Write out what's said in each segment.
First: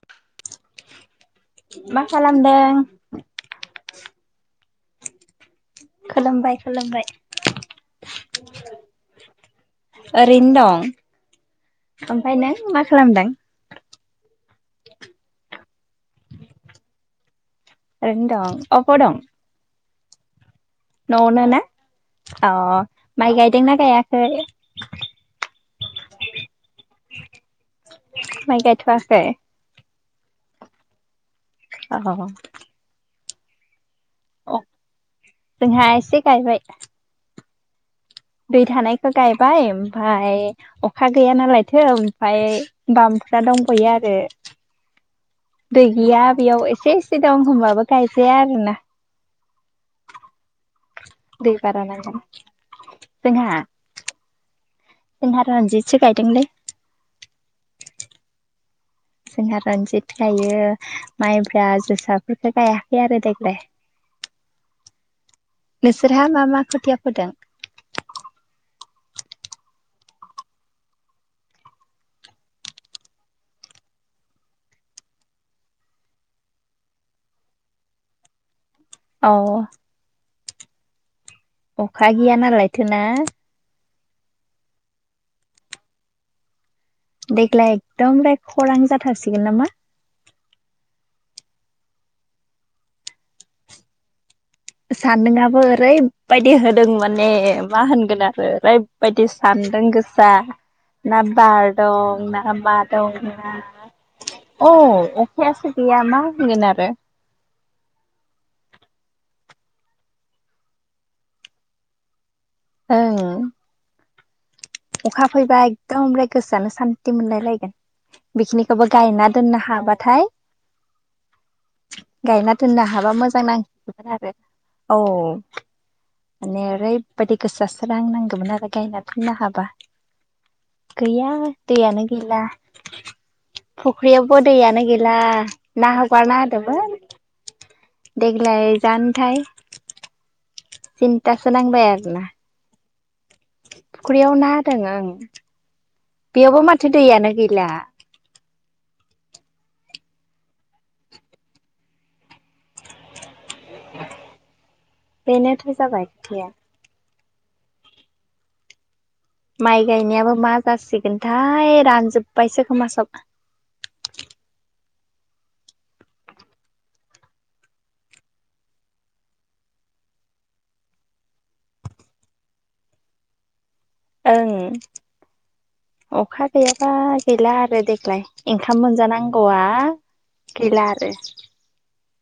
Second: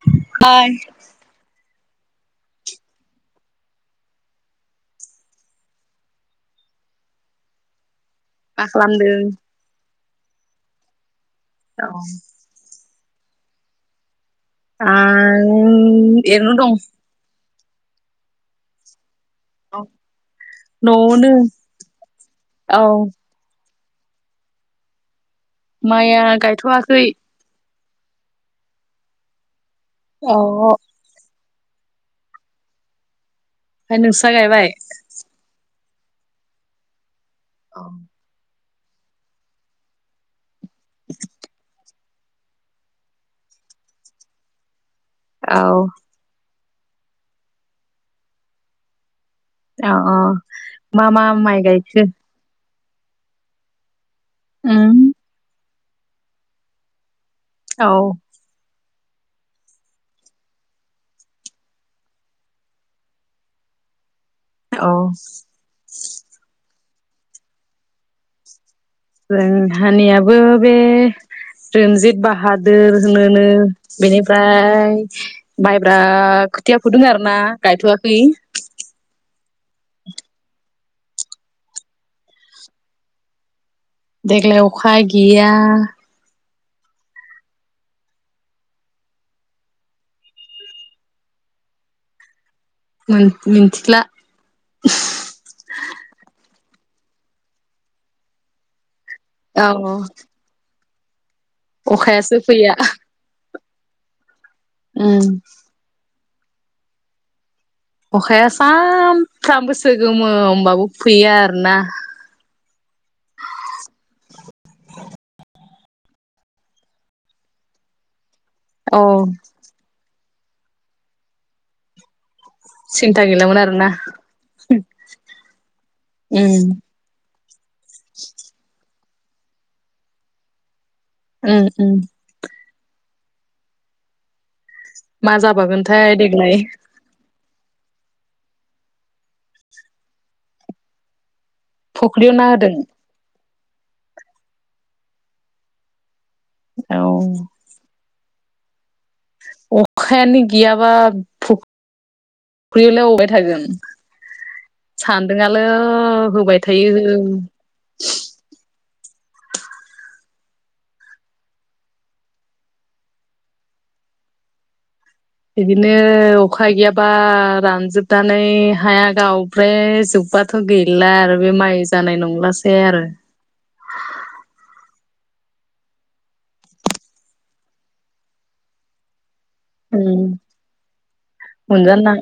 [unintelligible] मोन मा खालामदों? खोलोमबाय खुलुमबाय। मा खालामदों? ओरैनो दं। ओमफाय नों मा खालामदों? आं एरनो दंस ओरैनो दं अबाव दं? औ न'आवनो ना अ औ माइ गायदोंना गायाखै? माइआ गायथ'वाखै माइ गायथ'वासै औहो अहह ओमफाय नोंसा गायबाय? जोंहा एसे गायबाय। अ दै थानायखौ गायबाय ओमफाय अखा गैया नालायथो ओमफाय बाम्फ्रा दंफैयो आरो दै औ गैया बेयाव एसेस से दं होमबाबो गायजाया आरोना जोहा अ मा मा दै माइ बारा गायखो? नांगोन जोंहा उम जोंहा रन्जितसो गायदोंलै। औ जोंहा रनजित गायो माइब्रा जोसाफोरफोरखौ गायाखै आरो देग्लाय [inaudible] औ नोंसोरहा मा मा खोथिया फोदों जों हानियाबो बे रन्जित बाहादोर होनोनो बेनिफ्राय माइब्रा खोथिया फुदों आरो ना गायथ'वाखै औ अखा गैया नालायथो ना देग्लाय अखा गैया देग्लाय एकदमाराय खरां जाथारसिगोन नामा मोन मिथिगला सान्दोंआबो ओरैबायदि होदों माने मा होनगोन आरो ओरैबायदि औ सामदों गोसा ना बार दं अखायासो ना फैया मा दं ना औ उम अखायासो गैया मा होनगोन आरो अखाया सानफ्रामबो सोगोमो होमबाबो फैया आरो ना ओं अखा फैबा एकद ओमफ्राय गोसोआनो सान्ति मोनलायलायगोन बेखिनिखौबो औ गायना दोननो हाबाथाय गायना दोननो हाबा सिन्था मोजां गैलामोन आरोना नांहैगोन आरो औ उम माने ओरैबायदि गोसाोसो रां नांगौमोन आरो गायना फिनो हाबा गैया उम उम दैयानो गैला फुख्रियावबो दैयानो गैला मा ना जाबावगोनथाय हगारना देग्लाय होदोंमोन देग्लाय जानोथाय सिन्था सो नांबायआरोना मा होदों फुख्रियाव ना होदों ओं बेयावबो माथो दैयानो गैला अखायानो गैयाबा फुख्रि-यावलाय अवबाय थागोन सान्दोंङाल' बेनोथ' जाबाय खोथाया होबाय थायो माइ गायनायाबो मा जासिगोनथाय रानजोबबायसो खोमा सब बिदिनो अखा गैयाबा रानजोबनानै हाया गाव ओमफ्राय जोब्बाथ' गैला आरो बे माइ जानाय नंलासै आरो ओं अखा गैयाबा गैला आरो देग्लाय ओंखाम मोनजानांगौआ आ उम गैला आरो मोनजानो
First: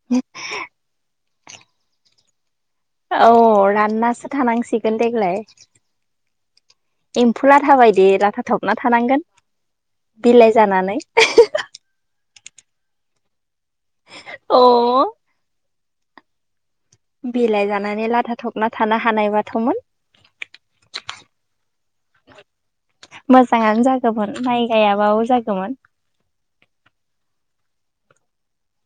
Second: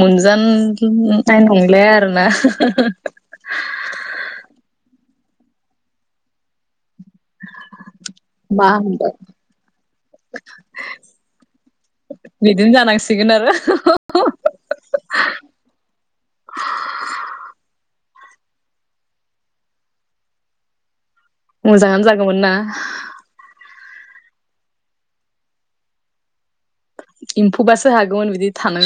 मोनजाननाय नंलाय आरो ना औ राननासो थानांसिगोन देग्लाय एम्फौ लाथाबायदि लाथा मा थबना होनगोन थानांगोन बिलाइ जानानै बिदिनो जानांसिगोन आरो अ' बिलाइ जानानै लाथा थबना थानो हानाय बाथ'मोन मोजाङानो जागौमोन ना मोजाङानो जागौमोन माइ गायाबाबो जागौमोन एम्फौबासो हागौमोन बिदि थानो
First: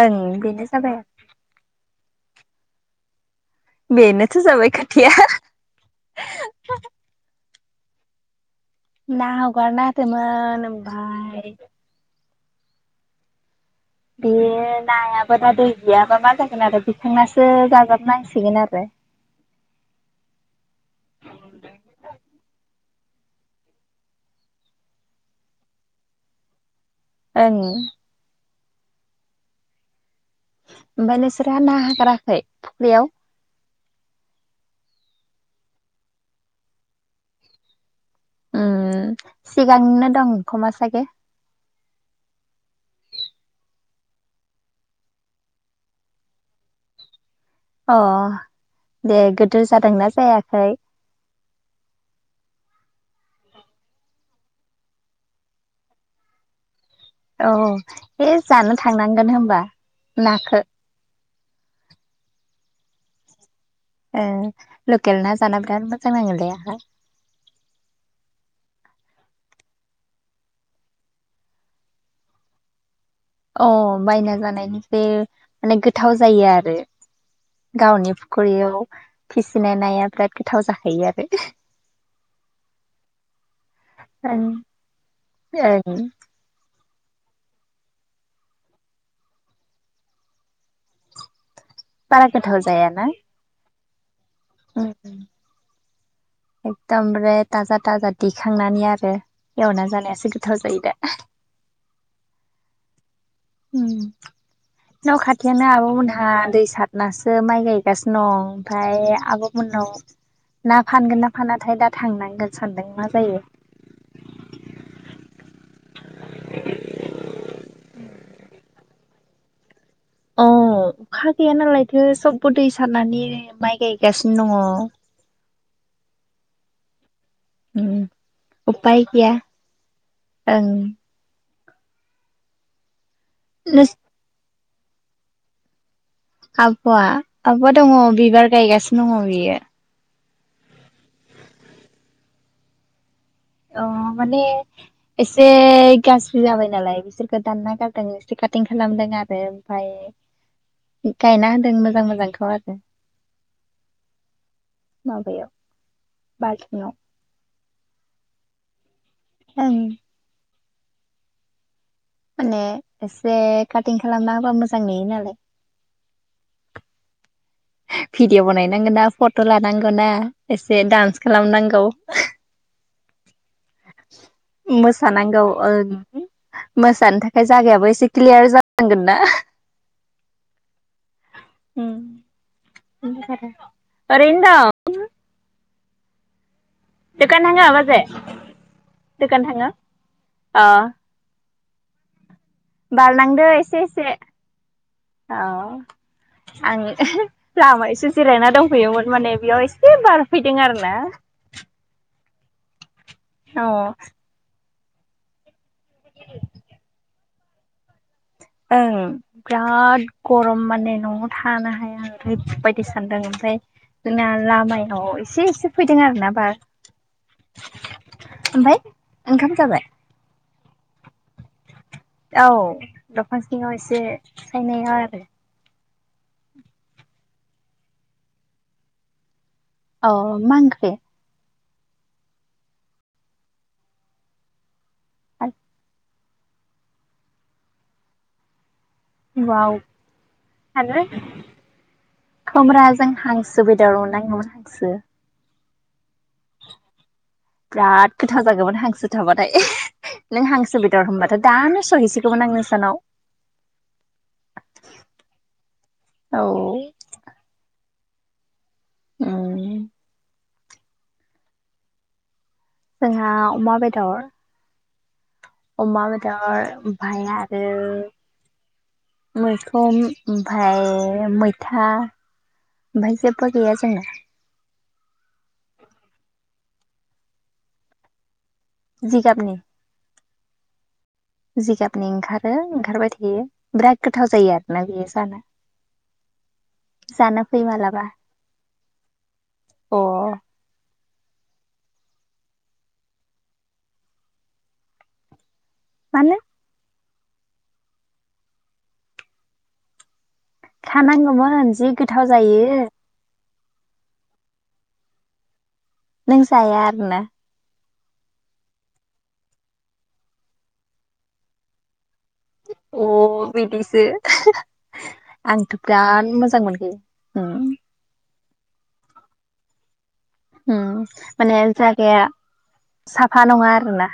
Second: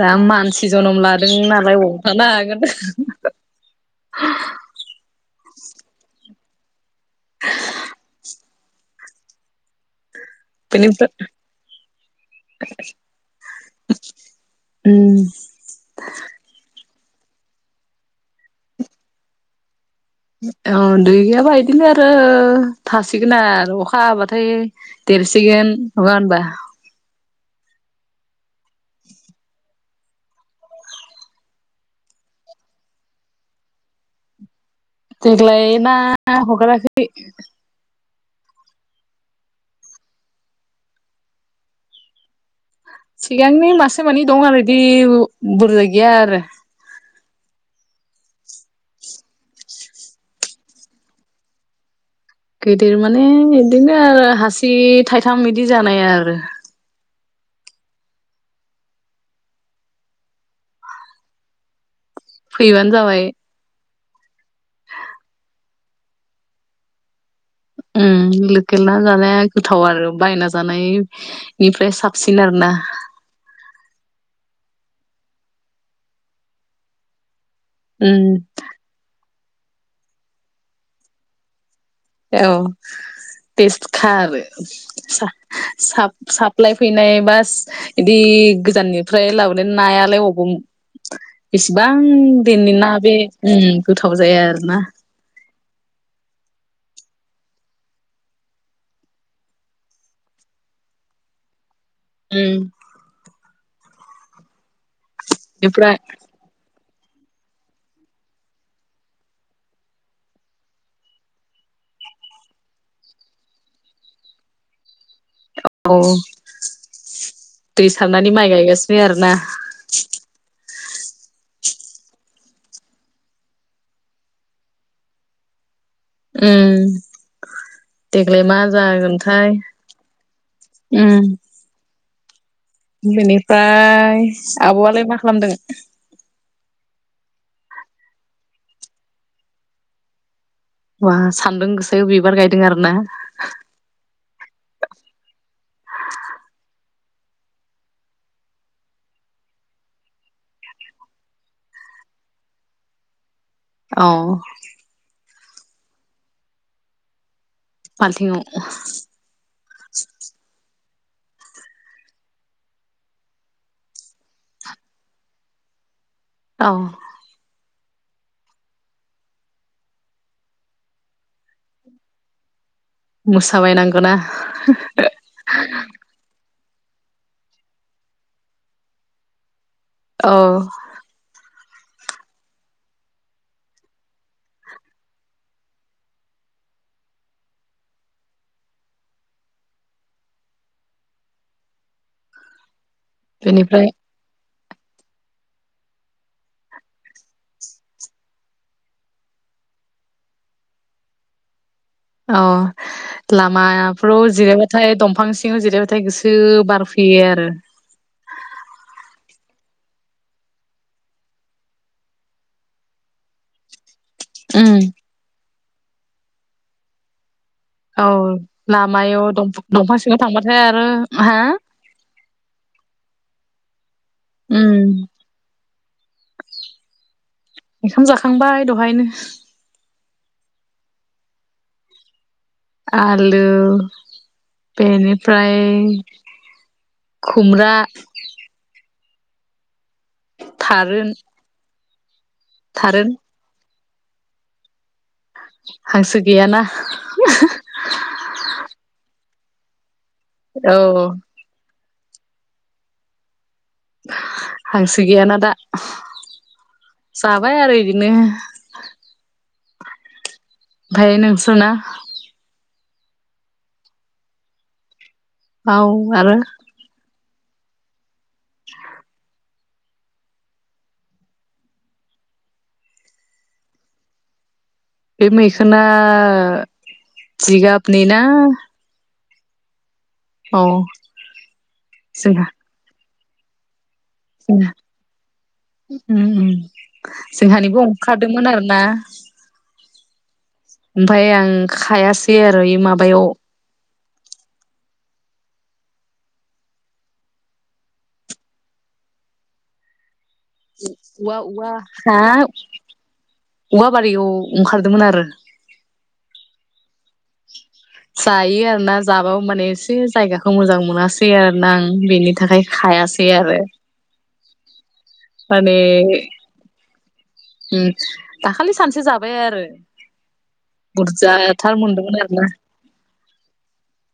दा ओं बेनो मानसि जनम जाबाय ला हादों नालाय अबाव थानो हागोन बेनोथो जाबाय खोथाया ना होगार ना होदोमोन बिनिफ्राय बे नायाबो दा दै गैयाबा मा जागोन आरो दिखांनासो जाजोबनांसिगोन आरो औ दुगैयाबा इदिनो आरो थासिगोन आरो अखा हाबाथाय देरसिगोन नंडा होनबा? ओं। [inaudible] ओमफ्राय नोंसोरा ना हागाराखै फुख्रियाव? देग्लाय ना हगाराखै। ओं सिगांनो दं खमा सागे? सिगांनि मासे मानै दं आरो बि बुरजा गैया आरो। अ दे गिदिर जादोंना जायाखै? गिदिर माने बिदिनो आरो हासि थाइथाम बिदि जानाय आरो। औ है जानो थांनांगोन होनबा नाखौ। फैबानो जाबाय। ओ लकेल ना जाना बिराद मोजां नाङोलै आहा। उम लकेल ना जानाया गोथाव आरो बायना जानाय निफ्राय साबसिन आरो ना। अ बायना जानायनिफ्राय माने गोथाव जायो आरो। गावनि उम फुख्रियाव फिसिनाय नाया बिराद गोथाव जाखायो आरो। औ तेसखा आरो ओं सा ओं साब साब लायफैनाय बास बिदि गोजाननिफ्राय लाबोनाय नायालाय अबाव बेसेबां बारा गोथाव दैनि ना बे उम गोथाव जाया आरो। ओं एकदमारे थाजा थाजा दिखांनानै आरो। एयावना जानायासो गोथाव जायो दा। ओम। न' खाथियानो आब' बेनिफ्राय मोनहा दै सा नासो माइ गायगासिनो दं ओमफ्राय आब'मोननाव ना फानगोन ना फानाथाय दा थांनांगोन सानदों मा जायो? औ दै सारनानै माइ गायगासिनो आरोना? अ अखा गैया नालायथो सबबो दै सारनानै माइ गायगासिनो दङ। उम। दङ। देग्लाय मा उफाय गैया जागोनथाय! ओं उम नोंस बेनिफ्राय आब'आलाय मा खालामदों? आब'आ आब'आ दङ बिबार गायगासिनो दङ बियो। बा सान्दुं गोसायाव बिबार गायदों आरो ना? अ माने एसे गाज्रि जाबाय नालाय बिसोरखौ दानना गारदों। एसे काटिं खालामदों आरो ओमफाय गायना होदों मोजां मोजांखौ आरो। अ। माबायाव बालथिंयाव। बालथिङाव? ओं। माने एसे काटिं खालामना होबा मोजां नुयो नालाय। औ। भिडिअ बानायनांगौ ना फट' लानांगौ ना एसे दडान्स खालामनांगौ। मोसाबायनां मोसानांगौ ओं। मोसानो थाखाय जागायाबो एसे क्लियार जानांगोन ना। औ। उम। ओरैनो दं। दखान थाङो बाजै? दखान थाङो? अ। बारलांदो एसे बेनिफ्राय एसे औ आं लामा एसे जिरायना दंहैयोमोन माने बेयाव एसे बारफैदों आर ना अ अ लामाफ्राव जिरायबाथाय दंफां सिङाव जिरायबथाय थाय गोसो बार फैयो आरो ओं बिराद गरम माने न'आव थानो हाया ओरैबायदि सानदों ओमफ्राय जोंना उम लामायाव एसे एसे फैदों आर ना बार। औ ओमफाय लामायाव ओंखाम जाबाय? दंफां सिङाव थांबाथाय आरो हा? औ दंफां सिङाव एसे उम सायनायाव आरो ओंखाम जाखांबाय दहायनो? अ मा ओंख्रि? आलु बेनिफ्राय खुमब्रा वाव थारुन खोम्राजों थारुन हांस सुबिदा रं नांगौमोन हाखसो। हांसो गैयाना। बिराद गोथाव जागौमोन हांसो थाबाथाय नों औ हांसो बेदर होनबथाय' दानो सहैसिगौमोन आं नोंस्रानाव। हांसो गैयाना दा औ जाबाय आरो बिदिनो। ओम। ओमफाय नोंसोरना जोंहा अमा बेदर। औ अमा आरो बेदर ओमफाय आरो [inaudible] मैखोम ओमफाय मैथा ओमफाय जेबो गैया जोंना। बे मैखोना जिगाबनि ना? जिगाबनि? औ जिगाबनि जोंहा ओंखारो ओंखारबाय थायो बिराद गोथाव जायो जोंना आरोना बेयो जानो। उम उम जानो फै जोंहानिबो मालाबा अंखारदोंमोन आरो ना। अ ओमफाय आं खायासै आरो आर' इमाबायाव मानो औवा औवा खानांगौमोन जि हा गोथाव जायो औवा बारियाव ओंखारदोंमोन आरो। नों जाया आरो ना? जायो आरोना जाबाबो माने एसे जायगाखौ मोजां मोनासै आरो ना आं बेनि थाखाय खायासै आरो। ए। आंथ' माने बिराद मोजां मोनखायो। ओम। उम दाखालि सानसे जाबाय आरो। उम। माने बुरजाथार मोनदोंमोन जागाया आरोना साफा नङा आरोना?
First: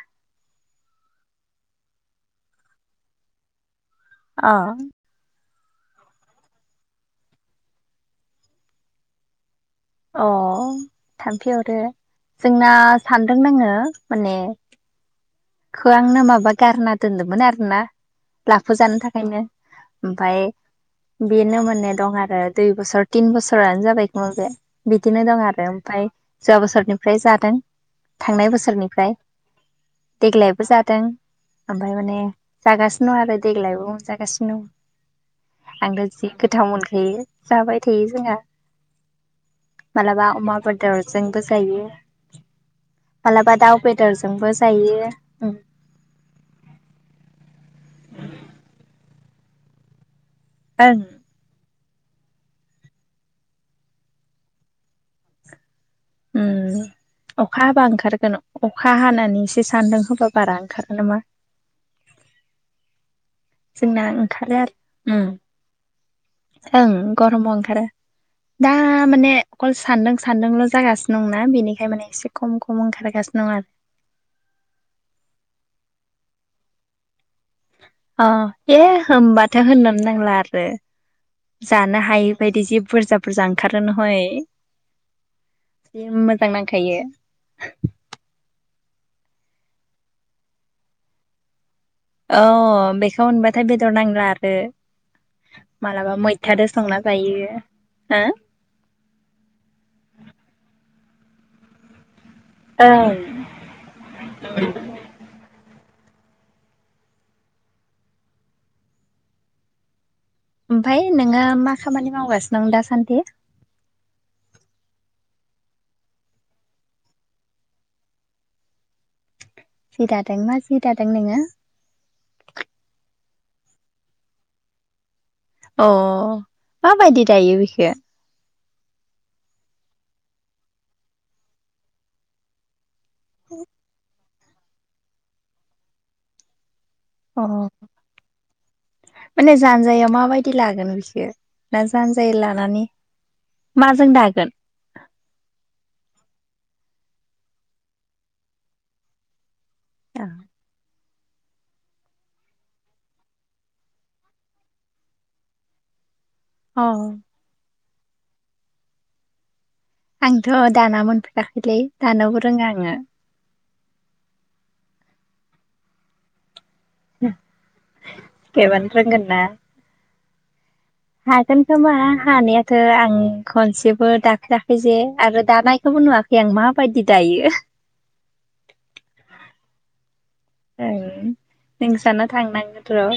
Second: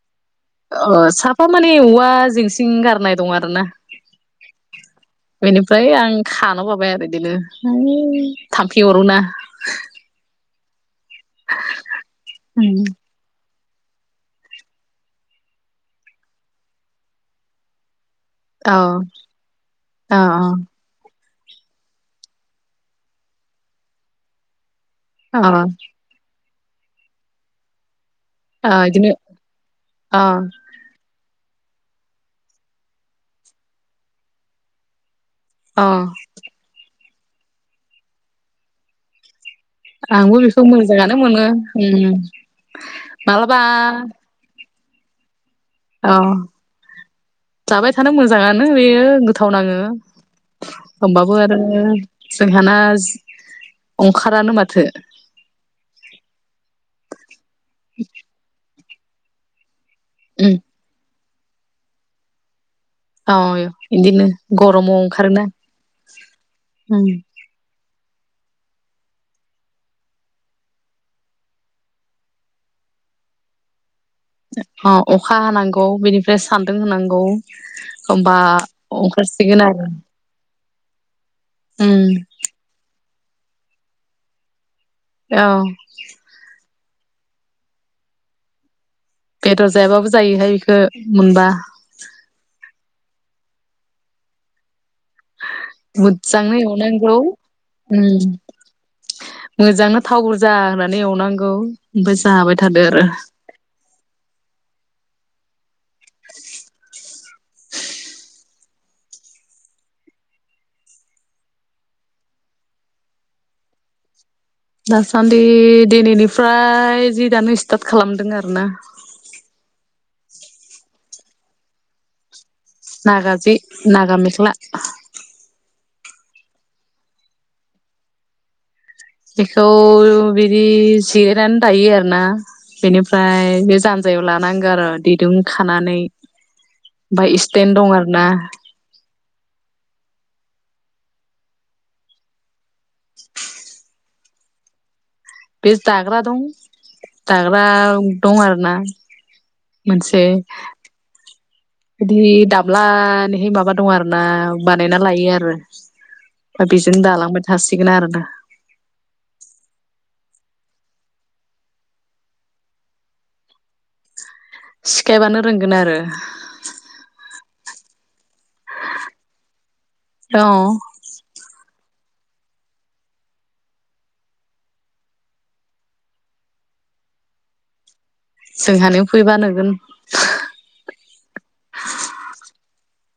अ साफा माने औवा जिंसिं गारनाय दं आरो ना। अ बेनिफ्राय आं खानव बाबाय आरो बिदिनो है थाम्फै अरो ना। अ थाम्फै अरो जोंना उम सानदों नाङो माने। खो आंनो माबा गारना दोन्दोंमोन आरो ना। अ लाफा जानो थाखायनो अ ओमफाय। बेनो माने दं आरो दुइ बोसोर तिन बोसोरानो जाबाय खोमा बे। बिदिनो अ दं अ आरो ओमफाय जवा बोसोरनिफ्राय जादों थांनाय अ इदिनो बोसोरनिफ्राय। अ देग्लायबो जादों ओमफाय माने जागासिनो दं आरो देग्लायबो मोनजागासिनो दं। अ आंथ' गोथाव मोनखायो जाबाय थायो जोंहा मालाबा आंबो अमा बेखौ मोजाङानो बेदरजोंबो मोनो जायो उम मालाबा दाउ बेदरजों जोंबो जायो अ जाबाय थानो मोजाङानो बेयो गोथाव नाङो होमबाबो आरो जोंहाना अंखारानो माथो उम अखा हाबा ओंखारगोन अखा हानानै एसे सानदुं हबा उम बारा ओंखारो नामा औय जोंना बिदिनो ओंखारो गरमाव आरो ओंखारोना। ओं उम गरमबो ओंखारो दा माने अखल सान्दुं सान्दुंल' जागासिनो दंना बेनिखाय माने एसे खम खम ओंखारगासिनो दं आरो अ अखा हांगौ बेनिफ्राय सान्दुं होनांगौ अ होमबा ए ओंखारसिगोन होनोमबाथो आरो होननो नांला आरो उम जानो हायो बायदि जि बुरजा बुरजा ओंखारो नहय औ जि मोजां नांखायो बेदर जायाबाबो जायोहाय बेखो मोनबा औ बेखौ मोनबाथाय बेदर नांला आरो मालाबा मोजाङै मैथादो संना एवनांगौ जायो उम हो मोजांनो थाव बुरजा होनानै एवनांगौ ओमफाय जाबाय थादो आरो ओं ओमफाय नोङो मा खामानि मावगासिनो दं दासान्दि दासान्दि दिनैनिफ्राय जि दानो स्टार्ट खालामदों आरो ना जि दादों मा जि दादों नोङो नागाजि नागा मेख्ला अ माबायदि दायो बिखो बेखौ बिदि जिरायनानै दायो आरोना बेनिफ्राय बे जानजायाव लानांगौ आरो दिरुं खानानै ओमफाय अ स्टेेन दं आरो ना माने जानजायाव माबायदि लागोन बिख ना जानजाय लानानै [unintelligible] माजों दागोन। बे दाग्रा दं दाग्रा दं आरोना मोनसे [inaudible] बिदि दाब्लनिहाय माबा दं आरोोना बानायना लायो आरो दा अ बेजोंनो दालांबाय थासिगोन आरोना आंथ' दाना मोनफेराखैलै दानोबो रोङा आङो। सिखायबानो रोंगोन आरो [inaudible] बानो रोंगोन ना औ हागोन खोमा हानायाथ' आं खनसेबो दाखेराखै जे आरो दानायखौबो नुवाखै [unintelligible] माबायदि दायो। जोंहानि फैबा नुगोन। नोंसाना थांनांगौथ'